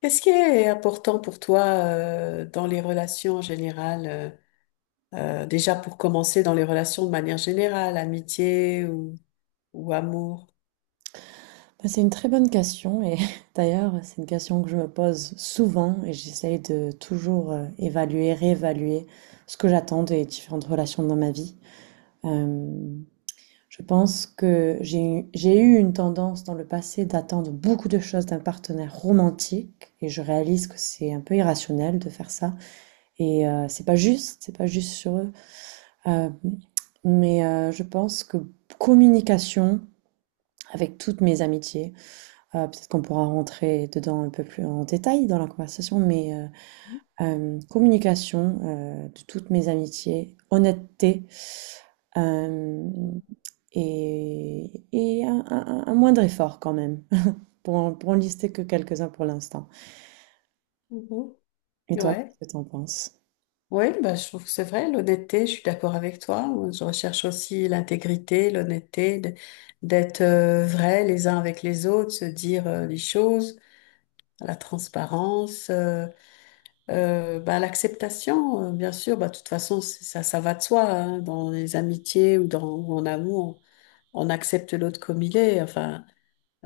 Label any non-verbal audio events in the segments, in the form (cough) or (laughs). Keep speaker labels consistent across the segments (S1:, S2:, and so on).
S1: Qu'est-ce qui est important pour toi dans les relations en général déjà pour commencer dans les relations de manière générale, amitié ou amour?
S2: Bah, c'est une très bonne question et (laughs) d'ailleurs c'est une question que je me pose souvent et j'essaye de toujours évaluer, réévaluer ce que j'attends des différentes relations dans ma vie. Euh, je pense que j'ai eu une tendance dans le passé d'attendre beaucoup de choses d'un partenaire romantique et je réalise que c'est un peu irrationnel de faire ça et c'est pas juste sur eux. Euh, je pense que communication avec toutes mes amitiés. Peut-être qu'on pourra rentrer dedans un peu plus en détail dans la conversation, mais communication de toutes mes amitiés, honnêteté euh, et, un moindre effort quand même, (laughs) pour, pour en lister que quelques-uns pour l'instant.
S1: Mhm.
S2: Et toi,
S1: Ouais,
S2: qu'est-ce que t'en penses?
S1: oui, bah, je trouve que c'est vrai, l'honnêteté, je suis d'accord avec toi. Je recherche aussi l'intégrité, l'honnêteté, d'être vrai les uns avec les autres, se dire les choses, la transparence. Bah, l'acceptation, bien sûr, bah, de toute façon, ça va de soi, hein, dans les amitiés ou dans ou en amour, on accepte l'autre comme il est. Enfin,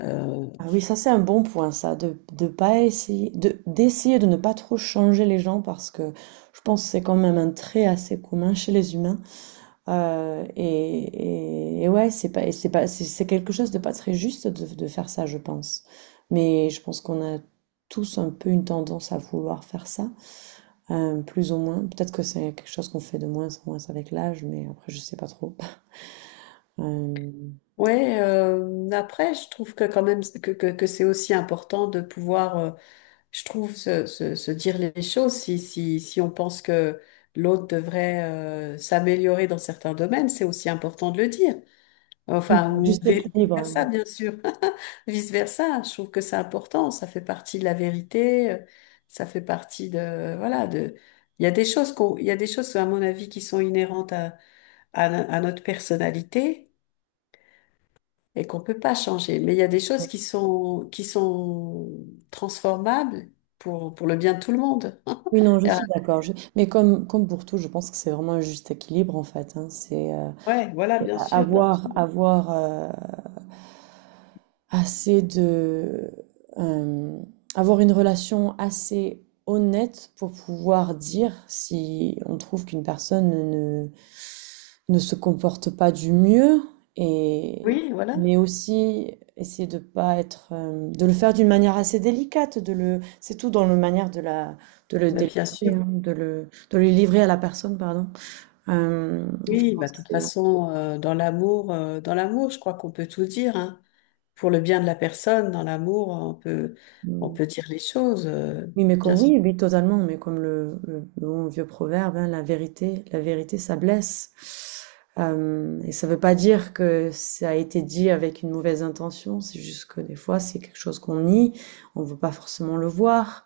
S1: euh,
S2: Ah oui, ça c'est un bon point, ça, de pas essayer, de, d'essayer de ne pas trop changer les gens parce que je pense que c'est quand même un trait assez commun chez les humains. Et, et ouais, c'est pas, c'est pas, c'est quelque chose de pas très juste de faire ça, je pense. Mais je pense qu'on a tous un peu une tendance à vouloir faire ça, plus ou moins. Peut-être que c'est quelque chose qu'on fait de moins en moins avec l'âge, mais après, je sais pas trop. (laughs) Euh,
S1: ouais. Après, je trouve que quand même que c'est aussi important de pouvoir, je trouve, se dire les choses. Si on pense que l'autre devrait s'améliorer dans certains domaines, c'est aussi important de le dire. Enfin, ou
S2: Juste équilibre,
S1: vice-versa,
S2: hein.
S1: bien sûr. (laughs) Vice-versa, je trouve que c'est important. Ça fait partie de la vérité. Ça fait partie de, voilà, de, il y a des choses, à mon avis, qui sont inhérentes à, à notre personnalité et qu'on peut pas changer. Mais il y a des choses qui sont transformables pour le bien de tout le monde.
S2: Oui, non,
S1: (laughs)
S2: je
S1: Et, euh,
S2: suis d'accord. Mais comme, comme pour tout, je pense que c'est vraiment un juste équilibre, en fait, hein. C'est,
S1: Ouais, voilà, bien sûr. Bien
S2: avoir
S1: sûr.
S2: avoir euh, assez de euh, avoir une relation assez honnête pour pouvoir dire si on trouve qu'une personne ne se comporte pas du mieux, et
S1: Oui, voilà.
S2: mais aussi essayer de pas être de le faire d'une manière assez délicate de le c'est tout dans la manière de la de le
S1: Mais bien
S2: délivrer
S1: sûr.
S2: hein, de le livrer à la personne, pardon. Euh, je
S1: Oui, bah,
S2: pense
S1: de
S2: que
S1: toute
S2: c'est
S1: façon, dans l'amour, je crois qu'on peut tout dire, hein. Pour le bien de la personne, dans l'amour, on
S2: hmm,
S1: peut dire les choses,
S2: oui, mais
S1: bien
S2: comme,
S1: sûr.
S2: oui, oui, totalement, mais comme le, le bon vieux proverbe, hein, la vérité, ça blesse. Et ça veut pas dire que ça a été dit avec une mauvaise intention, c'est juste que des fois, c'est quelque chose qu'on nie, on veut pas forcément le voir,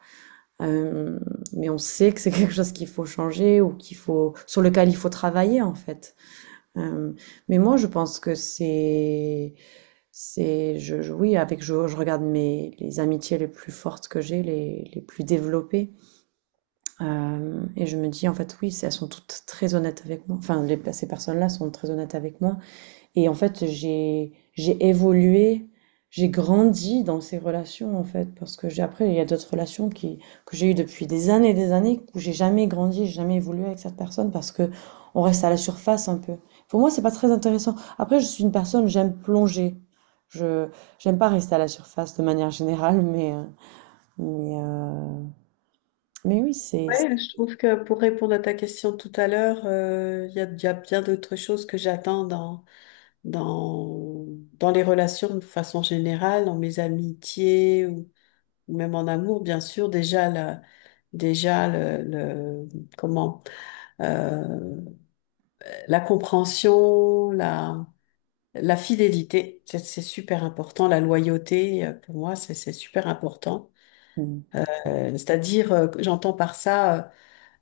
S2: euh, mais on sait que c'est (laughs) quelque chose qu'il faut changer ou qu'il faut, sur lequel il faut travailler, en fait. Euh, mais moi, je pense que c'est, je, oui, avec, je regarde mes, les amitiés les plus fortes que j'ai, les plus développées. Et je me dis, en fait, oui, elles sont toutes très honnêtes avec moi. Enfin, ces personnes-là sont très honnêtes avec moi. Et en fait, j'ai évolué, j'ai grandi dans ces relations, en fait. Parce que j'ai, après, il y a d'autres relations qui, que j'ai eues depuis des années et des années où j'ai jamais grandi, j'ai jamais évolué avec cette personne parce que on reste à la surface un peu. Pour moi, c'est pas très intéressant. Après, je suis une personne, j'aime plonger. Je, j'aime pas rester à la surface de manière générale, mais mais oui, c'est,
S1: Ouais, je trouve que pour répondre à ta question tout à l'heure, il y a bien d'autres choses que j'attends dans, dans les relations de façon générale, dans mes amitiés ou même en amour, bien sûr. Déjà, la, déjà le- comment, euh, la compréhension, la fidélité, c'est super important. La loyauté, pour moi, c'est super important. Euh, C'est-à-dire, que j'entends par ça,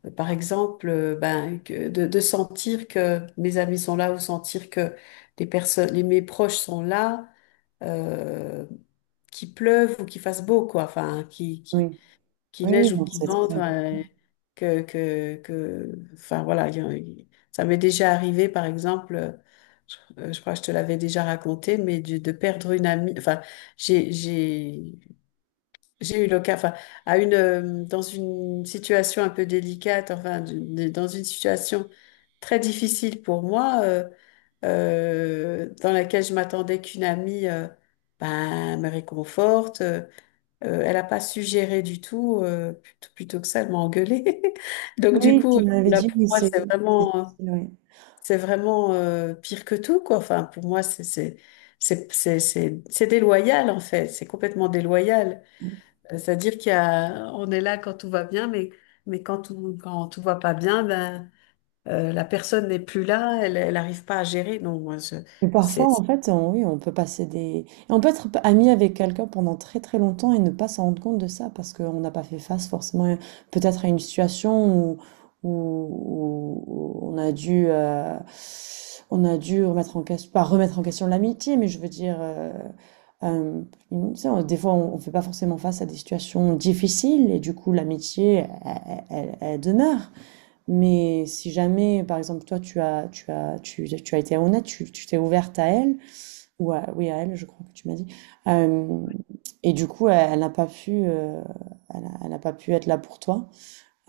S1: par exemple, ben, de sentir que mes amis sont là ou sentir que mes proches sont là, euh, qu'il pleuve ou qu'il fasse beau, quoi. Enfin,
S2: oui.
S1: qu'il
S2: Oui, oui,
S1: neige ou
S2: non,
S1: qu'il
S2: c'est très
S1: vente,
S2: important.
S1: enfin voilà, il y a- il- ça m'est déjà arrivé, par exemple, je crois que je te l'avais déjà raconté, mais de perdre une amie, enfin, j'ai, j'ai, j'ai eu l'occasion, enfin, dans une situation un peu délicate, enfin, dans une situation très difficile pour moi, dans laquelle je m'attendais qu'une amie ben, me réconforte. Elle n'a pas suggéré du tout, plutôt, que ça, elle m'a engueulée. (laughs) Donc du
S2: Oui, tu
S1: coup,
S2: m'avais
S1: là
S2: dit,
S1: pour
S2: oui,
S1: moi,
S2: c'est c'est difficile, oui.
S1: c'est vraiment pire que tout, quoi. Enfin, pour moi, c'est déloyal en fait. C'est complètement déloyal. C'est-à-dire qu'il y a, on est là quand tout va bien, mais quand tout va pas bien, ben la personne n'est plus là, elle n'arrive pas à gérer. Non, moi, je-
S2: Mais parfois,
S1: c'est
S2: en fait, on, oui, on peut passer des... On peut être ami avec quelqu'un pendant très très longtemps et ne pas s'en rendre compte de ça parce qu'on n'a pas fait face forcément peut-être à une situation où, où on a dû remettre en question, pas remettre en question l'amitié, mais je veux dire, euh, tu sais, des fois, on ne fait pas forcément face à des situations difficiles et du coup, l'amitié, elle elle demeure. Mais si jamais, par exemple, toi, tu as, tu as, tu as été honnête, tu t'es ouverte à elle, ou à, oui, à elle, je crois que tu m'as dit. Euh, et du coup, elle, elle n'a pas pu, elle n'a pas pu être là pour toi.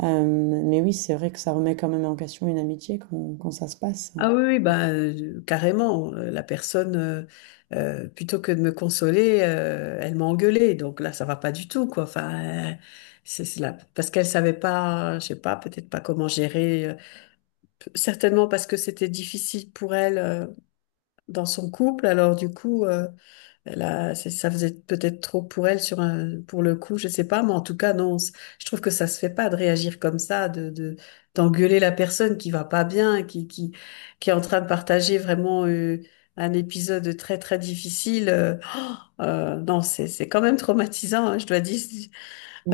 S2: Euh, mais oui, c'est vrai que ça remet quand même en question une amitié quand, quand ça se passe.
S1: Ah oui, oui, bah, carrément. La personne, plutôt que de me consoler, elle m'a engueulée. Donc là, ça va pas du tout, quoi. Enfin, c'est là parce qu'elle savait pas, je sais pas, peut-être pas comment gérer. Certainement parce que c'était difficile pour elle dans son couple. Alors du coup. Ça faisait peut-être trop pour elle sur un, pour le coup, je sais pas, mais en tout cas, non, c- je trouve que ça se fait pas de réagir comme ça, d'engueuler la personne qui va pas bien, qui est en train de partager vraiment un épisode très, très difficile. (gasps) Oh, non, c'est quand même traumatisant, hein, je dois dire.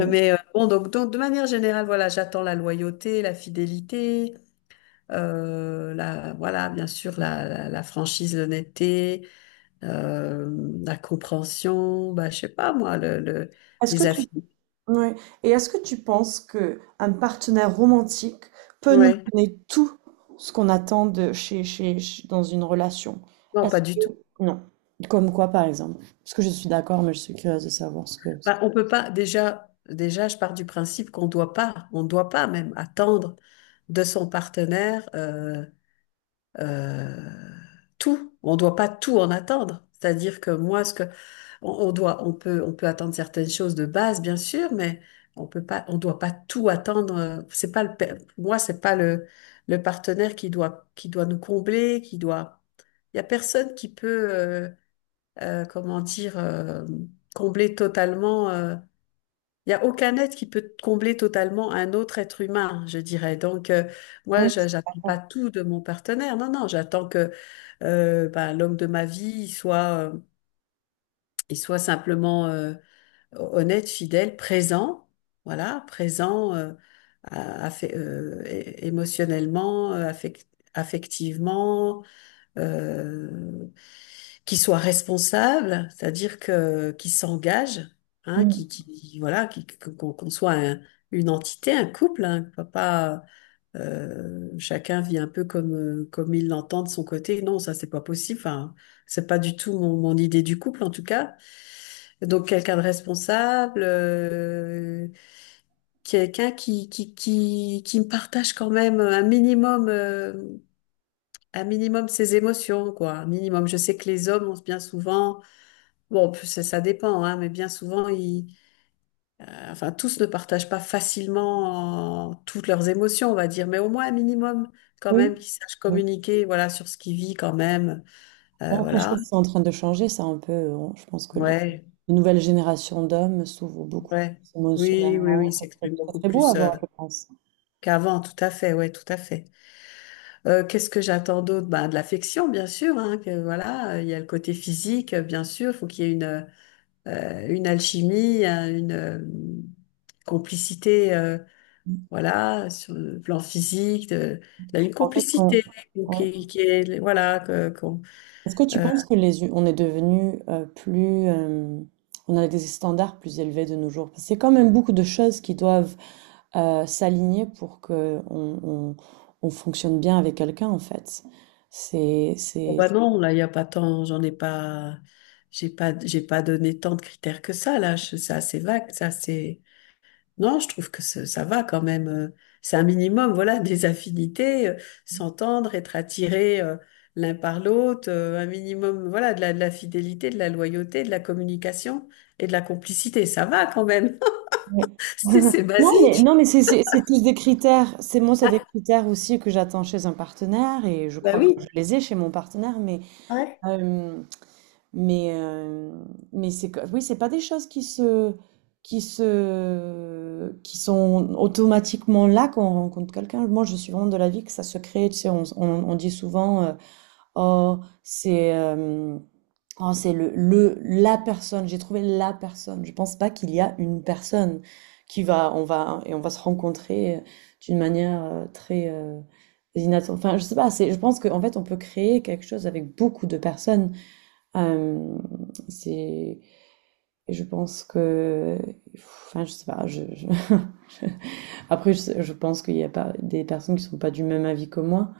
S1: Mais bon, donc, de manière générale, voilà, j'attends la loyauté, la fidélité, voilà, bien sûr, la franchise, l'honnêteté, euh, la compréhension, bah, je sais pas moi,
S2: Est-ce que
S1: les
S2: tu
S1: affinités.
S2: ouais. Et est-ce que tu penses que un partenaire romantique peut nous
S1: Ouais,
S2: donner tout ce qu'on attend de dans une relation?
S1: non,
S2: Est-ce
S1: pas du tout.
S2: que non? Comme quoi, par exemple? Parce que je suis d'accord, mais je suis curieuse de savoir ce que.
S1: Bah, on peut pas, déjà, je pars du principe qu'on doit pas, on doit pas même attendre de son partenaire euh, tout. On doit pas tout en attendre. C'est-à-dire que moi, ce que on, on peut attendre certaines choses de base, bien sûr, mais on peut pas, on doit pas tout attendre. C'est pas pour moi, c'est pas le, le partenaire qui doit, nous combler, qui doit. Il y a personne qui peut, comment dire, combler totalement. Il y a aucun être qui peut combler totalement un autre être humain, je dirais. Donc,
S2: Ouais, je suis
S1: j'attends pas
S2: d'accord.
S1: tout de mon partenaire. Non, non, j'attends que ben, l'homme de ma vie il soit simplement honnête, fidèle, présent. Voilà, présent émotionnellement, affectivement, euh, qui soient responsables, c'est-à-dire que qui s'engagent, hein,
S2: Mm.
S1: qui voilà, qui, qu'on une entité, un couple, hein, pas pas, chacun vit un peu comme comme il l'entend de son côté. Non, ça c'est pas possible. Enfin, c'est pas du tout mon idée du couple en tout cas. Donc quelqu'un de responsable, quelqu'un qui me partage quand même un minimum. Un minimum ses émotions, quoi. Un minimum. Je sais que les hommes ont bien souvent, bon, ça dépend, hein, mais bien souvent, enfin, tous ne partagent pas facilement toutes leurs émotions, on va dire, mais au moins un minimum, quand même,
S2: Oui.
S1: qu'ils sachent
S2: Oui.
S1: communiquer, voilà, sur ce qu'ils vivent quand même.
S2: Bon, après, je
S1: Voilà.
S2: pense que c'est en train de changer, ça un peu. Je pense que
S1: Ouais,
S2: les nouvelles générations d'hommes s'ouvrent beaucoup plus
S1: ouais. Oui, oui, oui,
S2: émotionnellement.
S1: ils s'expriment
S2: C'est
S1: beaucoup
S2: très beau à
S1: plus
S2: voir, je pense.
S1: qu'avant, tout à fait, ouais, tout à fait. Qu'est-ce que j'attends d'autre? Ben, de l'affection, bien sûr, hein, que voilà, il y a le côté physique, bien sûr, il faut qu'il y ait une alchimie, un- une complicité, voilà, sur le plan physique, une
S2: En fait, quand,
S1: complicité qui est, voilà,
S2: est-ce que tu penses que les, on est devenu plus, on a des standards plus élevés de nos jours? Parce que c'est quand même beaucoup de choses qui doivent s'aligner pour que on, on fonctionne bien avec quelqu'un en fait. C'est,
S1: bon,
S2: c'est.
S1: bah non, là, il n'y a pas tant, j'en ai pas, j'ai pas, j'ai pas donné tant de critères que ça, c'est assez vague, ça, non, je trouve que ça va quand même. C'est un minimum, voilà, (laughs) des affinités, s'entendre, être attiré l'un par l'autre, un minimum, voilà, de la fidélité, de la loyauté, de la communication et de la complicité. Ça va quand même.
S2: Ouais.
S1: (laughs)
S2: (laughs)
S1: C'est
S2: Non mais
S1: basique.
S2: non mais c'est c'est tous des critères. C'est moi c'est des critères aussi que j'attends chez un partenaire et je
S1: Bah
S2: crois que je
S1: oui.
S2: les ai chez mon partenaire. Mais
S1: Ouais.
S2: euh, Mais, euh, mais c'est, oui, c'est pas des choses qui se, qui se, qui sont automatiquement là quand on rencontre quelqu'un. Moi, je suis vraiment de l'avis que ça se crée. Tu sais, on dit souvent, oh, c'est, euh, oh, c'est le, la personne. J'ai trouvé la personne. Je pense pas qu'il y a une personne qui va, on va, et on va se rencontrer d'une manière très, inattendue. Enfin, je sais pas. C'est, je pense qu'en fait, on peut créer quelque chose avec beaucoup de personnes. Euh, c'est, je pense que, enfin, je sais pas. Je, (laughs) Après, je pense qu'il y a pas des personnes qui sont pas du même avis que moi.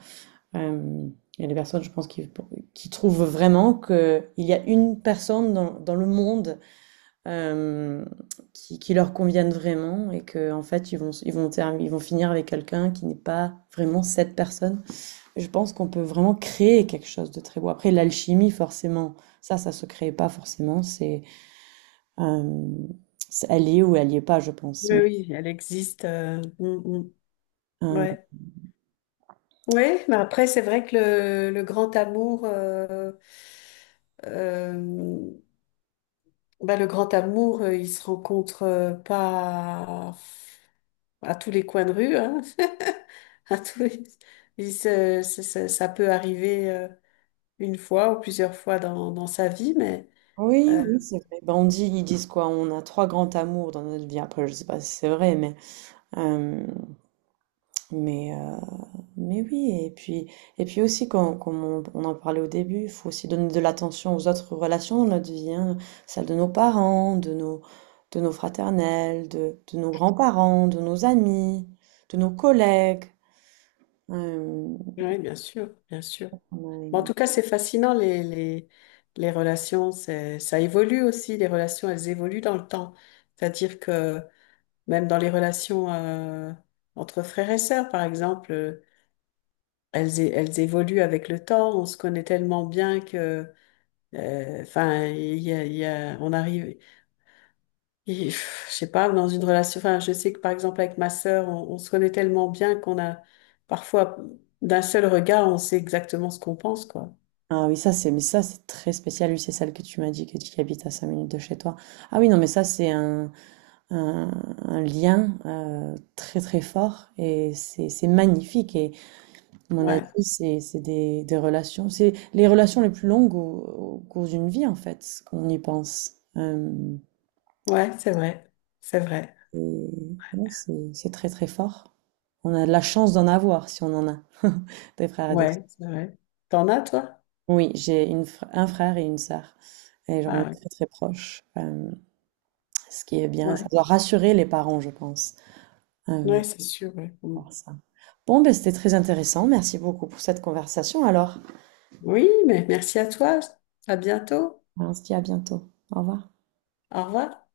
S2: Euh, il y a des personnes, je pense, qui trouvent vraiment que il y a une personne dans, dans le monde euh, qui leur convienne vraiment et que en fait, ils vont, ils vont, ils vont finir avec quelqu'un qui n'est pas vraiment cette personne. Je pense qu'on peut vraiment créer quelque chose de très beau. Après, l'alchimie, forcément, ça se crée pas forcément. Euh, c'est- elle y est ou elle y est pas, je pense.
S1: Oui,
S2: Mais,
S1: oui, elle existe. Mm, mm,
S2: euh,
S1: ouais. Ouais, mais après, c'est vrai que le grand amour, euh, le grand amour, il se rencontre pas à tous les coins de rue, hein. (laughs) À tous les- il se- se- se- Ça peut arriver une fois ou plusieurs fois dans sa vie, mais
S2: oui,
S1: euh,
S2: oui, c'est vrai. Ben, on dit, ils disent quoi? On a 3 grands amours dans notre vie. Après, je sais pas si c'est vrai, euh, Mais mais oui, et puis aussi, comme, comme on en parlait au début, il faut aussi donner de l'attention aux autres relations de notre vie, hein, celle de nos parents, de nos fraternels, de nos grands-parents, de nos amis, de nos collègues. Euh,
S1: oui, bien sûr, bien sûr.
S2: on a
S1: Bon, en
S2: une-
S1: tout cas, c'est fascinant, les relations, ça évolue aussi, les relations, elles évoluent dans le temps. C'est-à-dire que même dans les relations entre frères et sœurs, par exemple, elles évoluent avec le temps, on se connaît tellement bien que... Enfin, on arrive. Et, pff, je sais pas, dans une relation, enfin, je sais que par exemple avec ma sœur, on se connaît tellement bien qu'on a parfois d'un seul regard, on sait exactement ce qu'on pense, quoi.
S2: ah oui, ça c'est mais ça c'est très spécial, lui c'est celle que tu m'as dit que tu habites à 5 minutes de chez toi. Ah oui, non mais ça c'est un, un lien très très fort et c'est magnifique. Mon avis,
S1: Ouais,
S2: c'est des relations. C'est les relations les plus longues au, au cours d'une vie, en fait, quand on y pense.
S1: ouais, c'est vrai,
S2: Et ouais, c'est très, très fort. On a de la chance d'en avoir, si on en a, (laughs) des frères et des sœurs.
S1: ouais, c'est vrai. T'en as, toi?
S2: Oui, j'ai une, un frère et une sœur. Et genre, on est
S1: Ah, ouais,
S2: très, très proches. Ce qui est bien. Ça
S1: ouais,
S2: doit rassurer les parents, je pense. Euh,
S1: ouais, c'est sûr. Ouais. Mm.
S2: Par ça. Bon, ben, c'était très intéressant. Merci beaucoup pour cette conversation. Alors,
S1: Oui, mais merci à toi. À bientôt.
S2: hein, on se dit à bientôt. Au revoir.
S1: Au revoir.